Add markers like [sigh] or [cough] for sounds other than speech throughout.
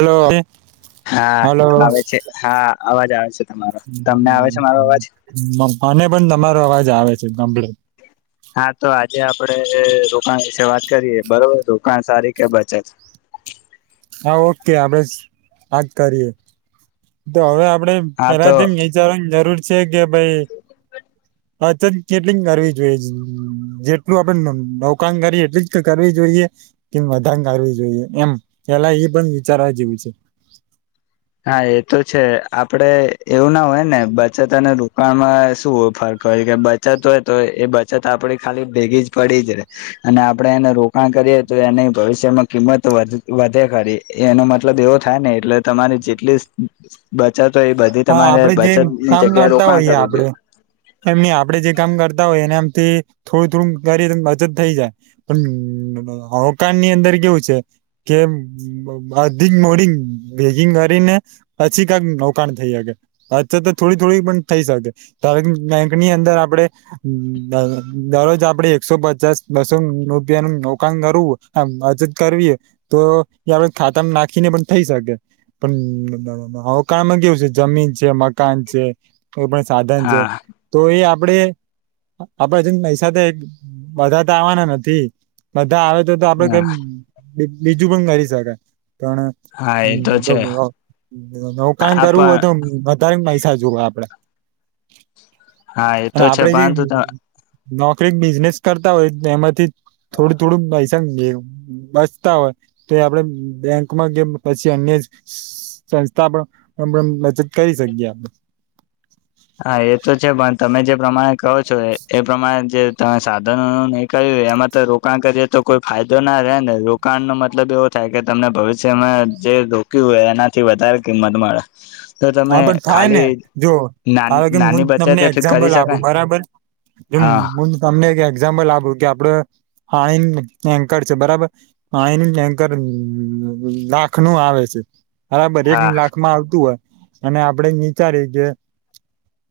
Hello. હા hello આવે છે હા અવાજ આવે છે. તમારો તમને આવે છે મારો અવાજ મને પણ તમારો અવાજ આવે છે. કમ્પ્લીટ હા તો આજે આપડે. રોકાણ વિશે વાત કરીએ બરોબર રોકાણ સારી કે બચત. હા ઓકે આપડે વાત કરીએ તો હવે આપ. આપડે હા તો પેલાથી વિચારવાની જરૂર છે કે ભઈ. બચત કેટલી કરવી જોઈએ જેટલું આપડે નોકાણ કરીએ એટલી જ કરવી જોઈએ. કેમ વધા કરવી જોઈએ એમ પેલા એ પણ વિચારવા જેવું છે. [inaudible] એ તો છે આપડે એવું ના હોય ને બચત અને રોકાણમાં શું હોય ફરક હોય કે. બચત હોય તો એ બચત આપડી ખાલી ભેગી જ પડી જ રે અને આપડે એને રોકાણ કરીએ તો. એની ભવિષ્યમાં કિંમત વધે ખરી એનો મતલબ એવો થાય ને એટલે તમારી. જેટલી બચત હોય એ બધી હા તમારે આપડે જે બચત ની જગ્યાએ રોકાણ કરવું જોઈએ. એમની આપડે જે કામ કરતા હોય એને આમ તે થોડું-થોડું કરી બચત થઈ જાય. પણ હવકાની અંદર કેવું છે કે બધી મૂડી ભેગી કરીને પછી કક પણ થઈ હગે. પછી તો થોડી-થોડી પણ થઈ શકે. કાર બેંકની અંદર આપડે દર દરરોજ આપડે એકસો પચાસ, બસો રૂપિયાનું રોકાણ કરવું. બચત કર એ તો જે આપડે ખાતામાં નાખીને પણ થઈ શકે પણ રોકાણ કેવું છે. જમીન છે. મકાન છે. કોઈ પણ સાધન છે. હા હા તો એ આપડે આપડે છેન પૈસા તો એક બધા તો આવાના નથી. આવે તો તો આપડે કેમ બીજું પણ કરી શકાય. પણ હા એ તો છે [unintelligible] રોકાણ આ કરવું હોય પણ તો વધારે પૈસા જોવે આપડા હા એ અને તો છે આપડે જે પરંતુ નોકરી, બિઝનેસ કરતા હોય એમાંથી થોડું-થોડું પૈસા બચતા હોય. તો આપડે બેંકમાં કેમ પછી અન્ય જ સંસ્થા પણ બચત કરી શકીએ આપડે. હા, એ તો છે પણ તમે જે પ્રમાણે કહો છો એ પ્રમાણે જે તમે સાધનો નહી કર્યું એમાં તો રોકાણ કરીએ તો કોઈ ફાયદો ના રહે હેને રોકાણનો મતલબ એવો થાય કે તમને ભવિષ્યમાં જે રોક્યું એનાથી વધારે કિંમત મળે. તો તમે હા, પણ થાયને ખાલી જો નાની હવે હું નાની તમને બચતથી કરી એક્ઝામ્પલ શકાય આપું. બરાબર. હમ, હા હું તમને એક એક્ઝામ્પલ આપું કે આપડ હા ઈન ટેન્કર છે બરાબર. હા ઈન ટેન્કર લાખનું આવે છે. હા બધે લાખમાં આવતું હોય અને આપડે નિચારીએ કે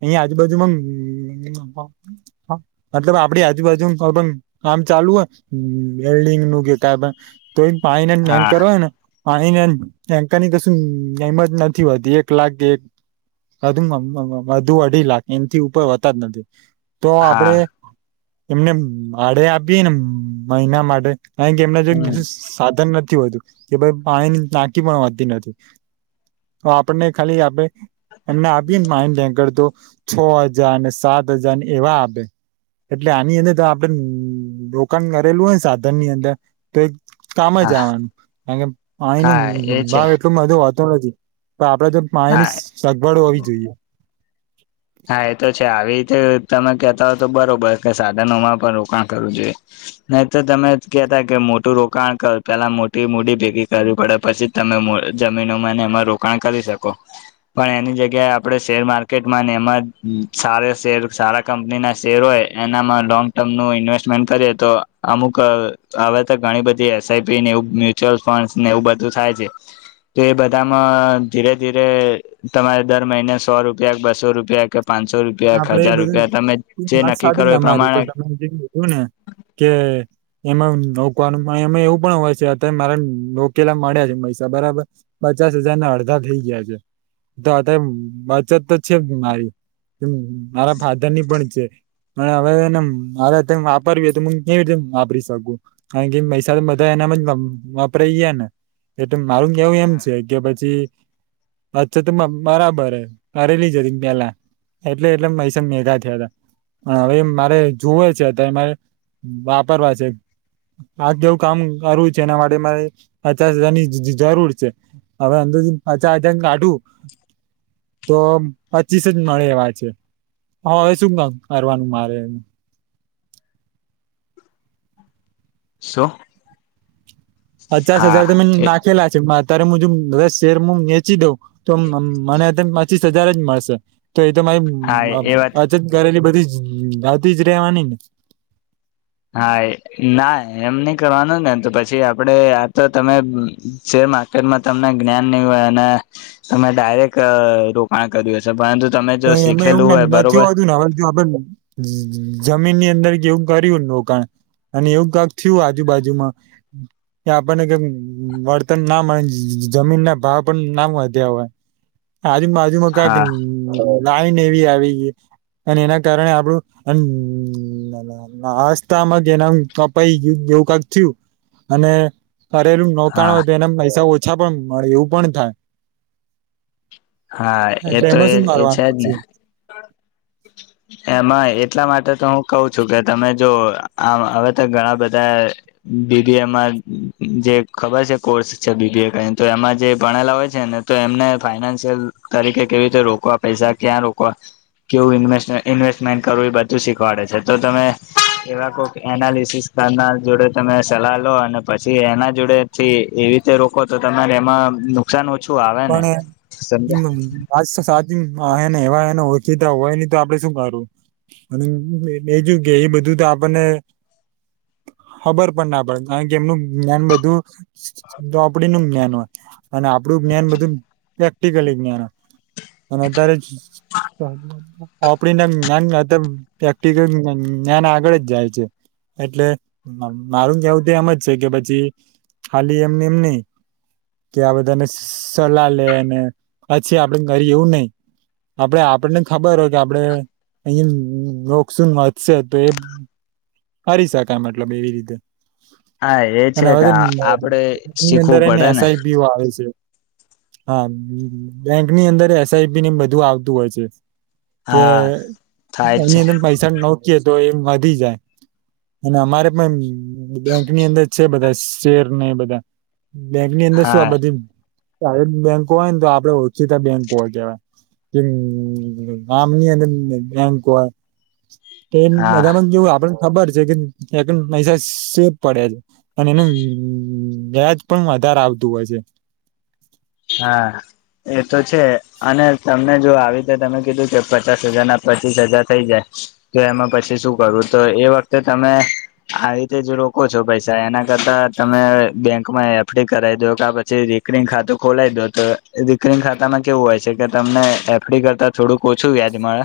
અહીયાં આજુ-બાજુમાં મતલબ આપડી આજુબાજુમાં પણ કામ ચાલુ હોય વેલ્ડિંગનું કે કાઈ પણ તો એ પાણીના હા ટેન્કર હોય ને પાણીના ટેન્કરની કશુ એમત નથી હોતી એક એક લાખ કે વધુમાં વધુ અઢી લાખ એનથી ઉપર હોતા જ નથી. તો હા આપડે એમને ભાડે આપીએ ને મહિના માટે કારણ કે એમના જેમ હમ સાધન નથી. થી હોતુ. કે ભઈ પાણીની ટાંકી પણ હોતી નથી. તો આપડને ખાલી આપે એમને આપીએ ન માઇન્ડ ટેન્કર તો છ હજાર ને સાત હજાર એવા આપે. એટલે આની અંદર તો આપડે રોકાણ કરેલું હોય ન સાધનની અંદર તો એક કામ જ હા આવાનું. કારણ કે પાણીનો હા એ છે ભાવ એટલો બધો વધેલો છે. તો આપડે તો હા પાણીની સગવડ હોવી જોઈએ. હા, એ તો છે આવી રીતે તમે કેતા હોય તો બરોબર કે સાધનોમાં પણ રોકાણ કરવું જોઈએ. નહી, તો તમે કહેતા કે મોટું રોકાણ કર પેલા મોટી મૂડી ભેગી કરવી પડે. પછી તમે જમીનોમાં ને એમાં રોકાણ કરી શકો. પણ એની જગ્યાએ આપણે શેર માર્કેટમાં એમાં સાર શેર સારા કંપનીના શેર હોય એનામાં લોંગ ટર્મનું ઇન્વેસ્ટમેન્ટ કરીએ તો અમુક હવે તો ઘણી બધી એસઆઈપીને એવુ, મ્યુચ્યુઅલ ફંડસને એવું બધું થાય છે. તો એ બધામાં ધીરે-ધીરે તમારે દર મહિને સો રૂપિયા કે બસો રૂપ આપડે એ બધું જે વાત નક્કી સાચી કરો એ તમારી પ્રમાણે પણ તમે જે કીધું ને કે એમાં રોકવાનું પણ એમાં એવું પણ હોય છે અત્યારે મારા રોકેલા મળે છે પૈસા બરાબર. પચાસ હજારના અડધા થઈ ગયા છે. તો અત્યારે બચત તો છે મારી મારા ફાધરની પણ છે. અને હવે એને મારે અત્યાર વાપરવી તો મુ કેવી રીતે વાપરી શકું. કારણ કે મૈસા એનામાં જ વપરાય ગયાને એટલે મારું કેવું એમ છે કે પછી અચ્છા. તો બરાબર હે. કરેલી જ હતી પેલા એટલે એટલે પૈસા ભેગા થયા હતા. હવે મારે જુવે છે અત્યારે મારે વાપરવા છે. આ કેવું કામ કરવું છે. એના માટે મારે પચાસ હજારની જરૂર છે. હવે તું પચા હજાર કાઢું [inaudible] તો પચીસજ મળે એવા છે હ હવે શું ક કરવાનું મારે એ શો પચાસ હજાર તમે નાખેલા છે અત્યારે હું બધા શેર હું વેચી દઉં તો મને ત પચીસ હજાર જ મળશે તો એ તો મારી હા એ વાત પાછત કરેલી બધી આવતી જ રેવાની ને હા એ ના એમ નઈ કરવાનું ને તો પછી આપડે આ તો તમે માર્કેટમાં તમને જ્ઞાન નહી હોય અને તમે ડાયરેક રોકાણ કર્યું હશે પરંતુ તમે જો શીખેલું હોય બરોબર [unintelligible] જમીનની અંદર એવું કર્યું રોકાણ અને એવું કક થયું આજુબાજુમાં કે આપણને કે વળતર ના મ જ જ જમીન ના ભાવ પણ ના વધ્યા હોય [inaudible] આજુ બાજુમાં કાક હા લાઈન એવી આવી ગી અન એના કારણે આપણું અન આસ્થામાં એના કપાય ગયું એવું કાક થયું અને કરેલું નોકાણ હા હોય તો એના પૈસા ઓછા પણ મળે એવું પણ થાય. હા એ એટલે તો એમાં એ શું એ છે કરવાનું જ ને પછી એમાં એટલા મા ટે તો હું કઉ છું કે તમે જો આવ અવે તો ઘણા બધા બીબીએમાં જે ખબર છે કોર્સ છે બીબીએ કરીને તો એમાં જે ભણેલા હોય છે ને તો એમને ફાઈનાન્સ છેલ તરીકે કેવી રીતે રોકવા પૈસા ક્યાં રોકવા કેવું ઇન્વેસ્ટ ઇન્વેસ્ટમેન્ટ કરવું એ બધું શીખવાડે છે તો તમે એવા કોઈક એનાલિસિસ તા ના જોડે તમે સલાહ લો અને પછી એના જોડેથી એવી રીતે રોકો તો તમારે એમાં નુકસાન ઓછું આવે ને સમજ્યા હમ વાત સાચીને હને એવાને ઓળખીતા હોય ની તો આપડે શું કરવું અને બીજું કે એ બધું તો આપણને [inaudible] ખબર પણ ના પડે કારણ કે એમનું જ્ઞાન બધું ચોપડીનું જ્ઞાન હોય અને આપણું જ્ઞાન બ પ્રેક્ટિકલી જ્ઞાન અને અત્યારે આપડીને જ્ઞાન સાથે પ્રેક્ટિકલ જ્ઞાન આગળ જ જાય છે. એટલે મારું કેવું તો એમ જ છે કે પછી ખાલી એમને એમ ની કે આ બધાને સલાહ લેને પછી આપડે કરીએ એવું નય આપડે આપડને ખબર હોય કે આપડે અંયા હમ મોનસુન વધશે તો એ કરી શકાય મતલબ એવી રીતે હા એ અને છે હવે કે તો આપડે ની અંદર શીખવું એને પડે ને એસઆઈપી એવૂ આવે છે. હા બેંકની અંદર એસઆઈપીને બધું આવતું હોય છે. કે હા થાય છે એની અંદર પૈસા નોકીએ તો એમ વધી જાય અને અમારે પણ બેંકની અંદર છે બધાજ શેરને એ બધા બેંકની અંદર શું આ હા બધી સાઈટ બેન્કો હોય ને તો આપડે ઓછીતા બેન્કો હોય કહેવાય કે આમની અંદર બેન્ક હોય તેમ હા બધામાં કેવું આપડે ખબર છે કે સેકન્ડ પૈસા સેબ પડે છે અને એનું વ્યાજ પણ વધારે આવતું હોય છે. હા એ તો છે અને તમને જો આવી રીતે તમે કીધું કે પચાસ હજાર ના પચીસ હજાર થઈ જાય તો એમાં પછી શું કરવું તો એ વખતે તમે આવી રીતે જ રોકો છો પૈસા એના કરતા તમે બેંકમાં એફડી કરાવી દો કા પછી રીકરીંગ ખાતુ ખોલાવી દો તો રીકરીંગ ખાતામાં કેવું હોય છે કે તમને એફડી કરતા થોડુંક ઓછું વ્યાજ મળે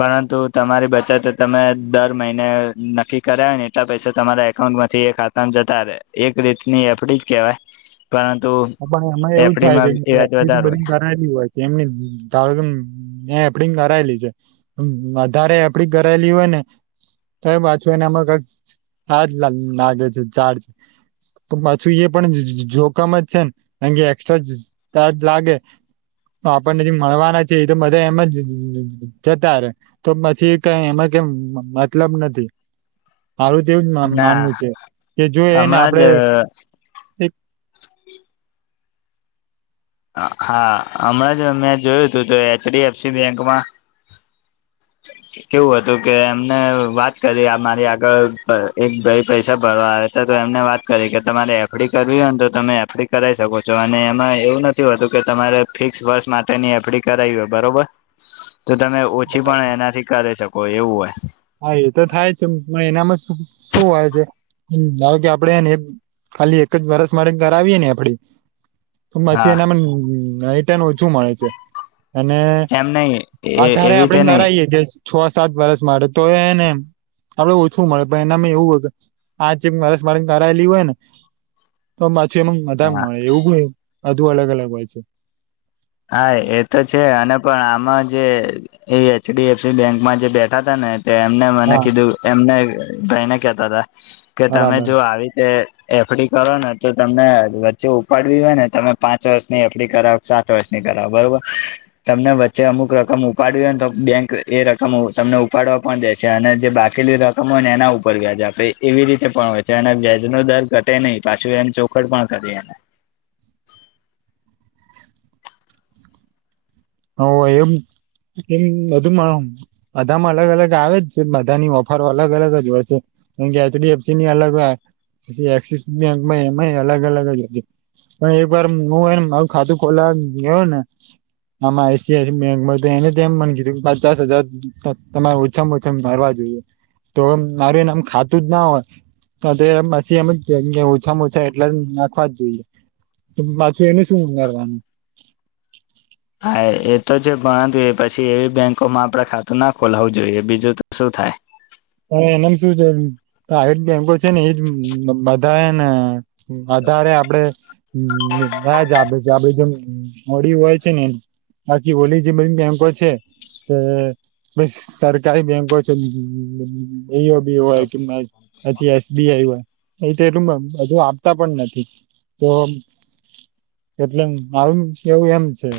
પરંતુ તમારી બચત તમે દર મહિને નક્કી કરાવે ને એટલા પૈસા તમારા એકાઉન્ટમાં માથી એ ખાતામાં જતા રે એક રીતની એફડી જ કેહેવાય પરંતુ પણ એમાં એવું જ થાય છે એફડીમાં કે વ્યાજ એફડી તો વધારે બધી હોય કરાયેલી હોય છે એમને જ ધારોકે એફડી કરાયેલી છે વધારે એફડી કરાયેલી હોય ને તોય પાછું એના માં કઈક ચાજૅ લાગે છે ચાજૅ તો પાછું એ પણ જો જો જોખમ જ છે ને કેમકે એક્સ્ટ્રા ચાર્જ લાગે તો આપણને જે મળવાના છે એ તો બધા એમ જ જતા રે તો પછી કઈ એમજ કે મતલબ નથી. [inaudible] મારું તેવું જ ના માનવું છે કે જો એને હમણાં જ આપડે હા હમણાં જ મેં જોયું તું તો એચડીએફસી બેંકમાં [inaudible] કેવું હતું કે એમને વાત કરી આ મારી આગળ એક ભાઈ પૈસા ભરવા આવે ત તો એમને વાત કરી કે તમારે એફડી કરવી હોયને તો તમે એફડી કરાઈ શકો છો અને એમાં એવું નથી હોતું કે તમારે ફિકસ વર્ષ માટેની એફડી કરાવી હોય બરોબર તો તમે ઓછી પણ એનાથી કરી શકો એવું હોય. હા એ તો થાય છે પણ એનામાં શું હોય છે કે ધારોકે આપડે હેને ખાલી એક જ વરસ માટે કરાવીએ ને એફડી તો પછી હા એનામાં એતેન શું મળે છે અને એમ નહી એ એવી વધારે આપડે રીતે નહી કરાયે છ સાત વરસ માટે તો એને આપડે ઓછું મળે પણ એનામાં એવું હોય કે આજ જે માસ માર કરરાયેલી હોય ને તો પાછું એમાં વધા હા મળે એવું બ બધુ અલગ અલગ હોય છે. હા એ તો છે અને પણ આમાં જે એ એચ ડી એફસી બેંકમાં જે બેઠા હતા ને એમને મને હા કીધું એમને ભાઈને કેતા હતા કે તમે બરાબર જો આવી તે એફડી કરો ને તો તમને વચ્ચે ઉપાડવી હોય ને તમે પાંચ વર્ષની એફડી કરાવ સા ત વર્ષની કરાવ બરોબર તમને વચ્ચે અમુક રકમ ઉપાડવી હોય તો બેંક એ રકમ તમને ઉપાડવા પણ દે છે અને જે બાકીલી રકમ હોય ને એના ઉપર વ્યાજ આપે એવી રીતે પણ હોય છે અને વ્યાજનો દર ઘટે નહી પાછું એમ ચોખડ પણ કરીએ. હ એમ. કેમ બધુંમાં બધામાં અલગ અલગ આવે જ છે બધાની ઓફર અલગ અલગ જ હોય છે. એમ કે એચડી એફસી ની અલગ પછી એક્સિસ બેંક માં એમાંય અલગ અલગ જ પણ એક વાર હું એને મારું ખાતું ખોલા વા ગયો ને આમાં I C I C bank એને એમ મને કીધું કે પચાસ હજાર તમારે ઓછામાં ઓછા ભરવા જોઈએ. તો મારું એને આમ ખાતું જ ના હોય તો તે પછી એમ જ કે ઓછામાં ઓછા એટલે નાખવા જ જોઈએ. પાછું એને શું ઉંગારવાનું હા એ તો જે પરંતુ એ પછી એવી બેંકોમાં આપડે ખાતું ના ખોલાવું જોઈએ બીજું તો શું થાય. હ એનામ શું છે આઈ બેંકો છે ને એજ બધા ને વધારે આપડે વ્યાજ આપે છે આપે જેમ મોડી હોય છે ને બાકી ઓલી જે બધી બેંકો છે. એ સરકારી બેંકો છે. બો ઓ બી હોય કે પછી એસ બી આઈ હોય. અહી તો એલું હજુ આપતા પણ નથી તો એટલે મારુ કેવું એમ છે.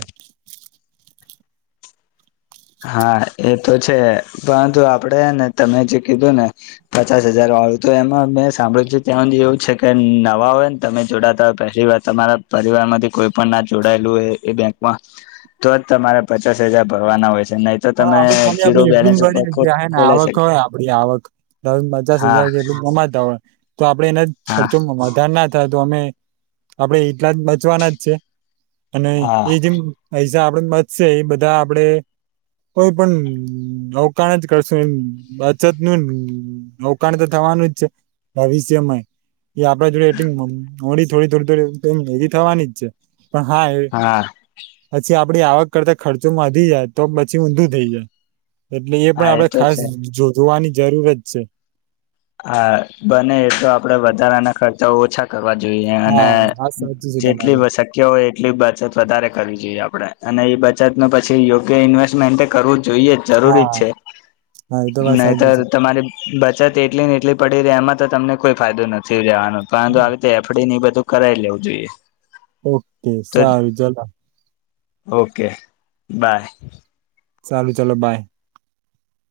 હા એ તો છે પરંતુ આપડે ને તમે જે કીધું ને પચાસ હજાર હાલ તો એમાં મેં સાંભળ્યું છે ત્યાં સુધી એવું છે કે નવા હોય ને તમે જોડાતા હોય પહેલી વાર તમારા પરિવાર માંથી કોઈ પણ ના જોડાયેલું હોય એ બેંકમાં તો જ તમારે પચાસ હજાર ભરવાના હોય. છે નહી તો હા તમે આપડે ખાલી જીરો આપડે એટલું બેલેન્સ ઉપર કરી કે હ ને ખોલે છે આવક હોય આપડી આવક ધારોકે પચાસ હા હજાર એટલું કમાતા હોય તો આપડે એના જ હા ખર્ચો વધારે ના થાય તો અમે આપડે એટલા જ બચવાના જ છે. અને હા એ જેમ પૈસા આપડે બચશે એ બધા આપડે કોઈ પણ અવકાણ જ કરશો બાચત નું અવકાણ થવાનું જ છે ભવિષ્યમાંય એ આપડે જોડે એટલી મોડી થોડી થોડી થોડી ભેગી થવાની જ છે. પણ હા એ હા પછી આપડી આવક કરતા ખર્ચોમાં વધી જાય. તો પછી ઊંધું થઈ જાય એટલે એ પણ હા આપણે તો ખાસ છે. જોવાની જરૂર જ છે. હા બને એ તો આપડે વધારાના ખર્ચા ઓછા કરવા જોઈએ અને હા વાત સાચી છે જેટલી તમારી શક્ય હોય એટલી બચત વધારે કરવી જોઈએ આપડે અને એ બચત ન પછી યોગ્ય ઇન્વેસ્ટમેન્ટ કરવું જ જોઈએ જ જરૂરી જ હા છે હા એ વાત નહી તો સાચી છે તમારી બચત એટલી ને એટલી પડી રહી એમાં તો તમને કોઈ ફાયદો નથી લેવાનો પરંતુ આવી રીતે એફ ડી એ બધું કરાઈ લેવું જોઈએ. ઓકે તો સારું જલા ઓકે બાય. સારુ ચાલો બાય.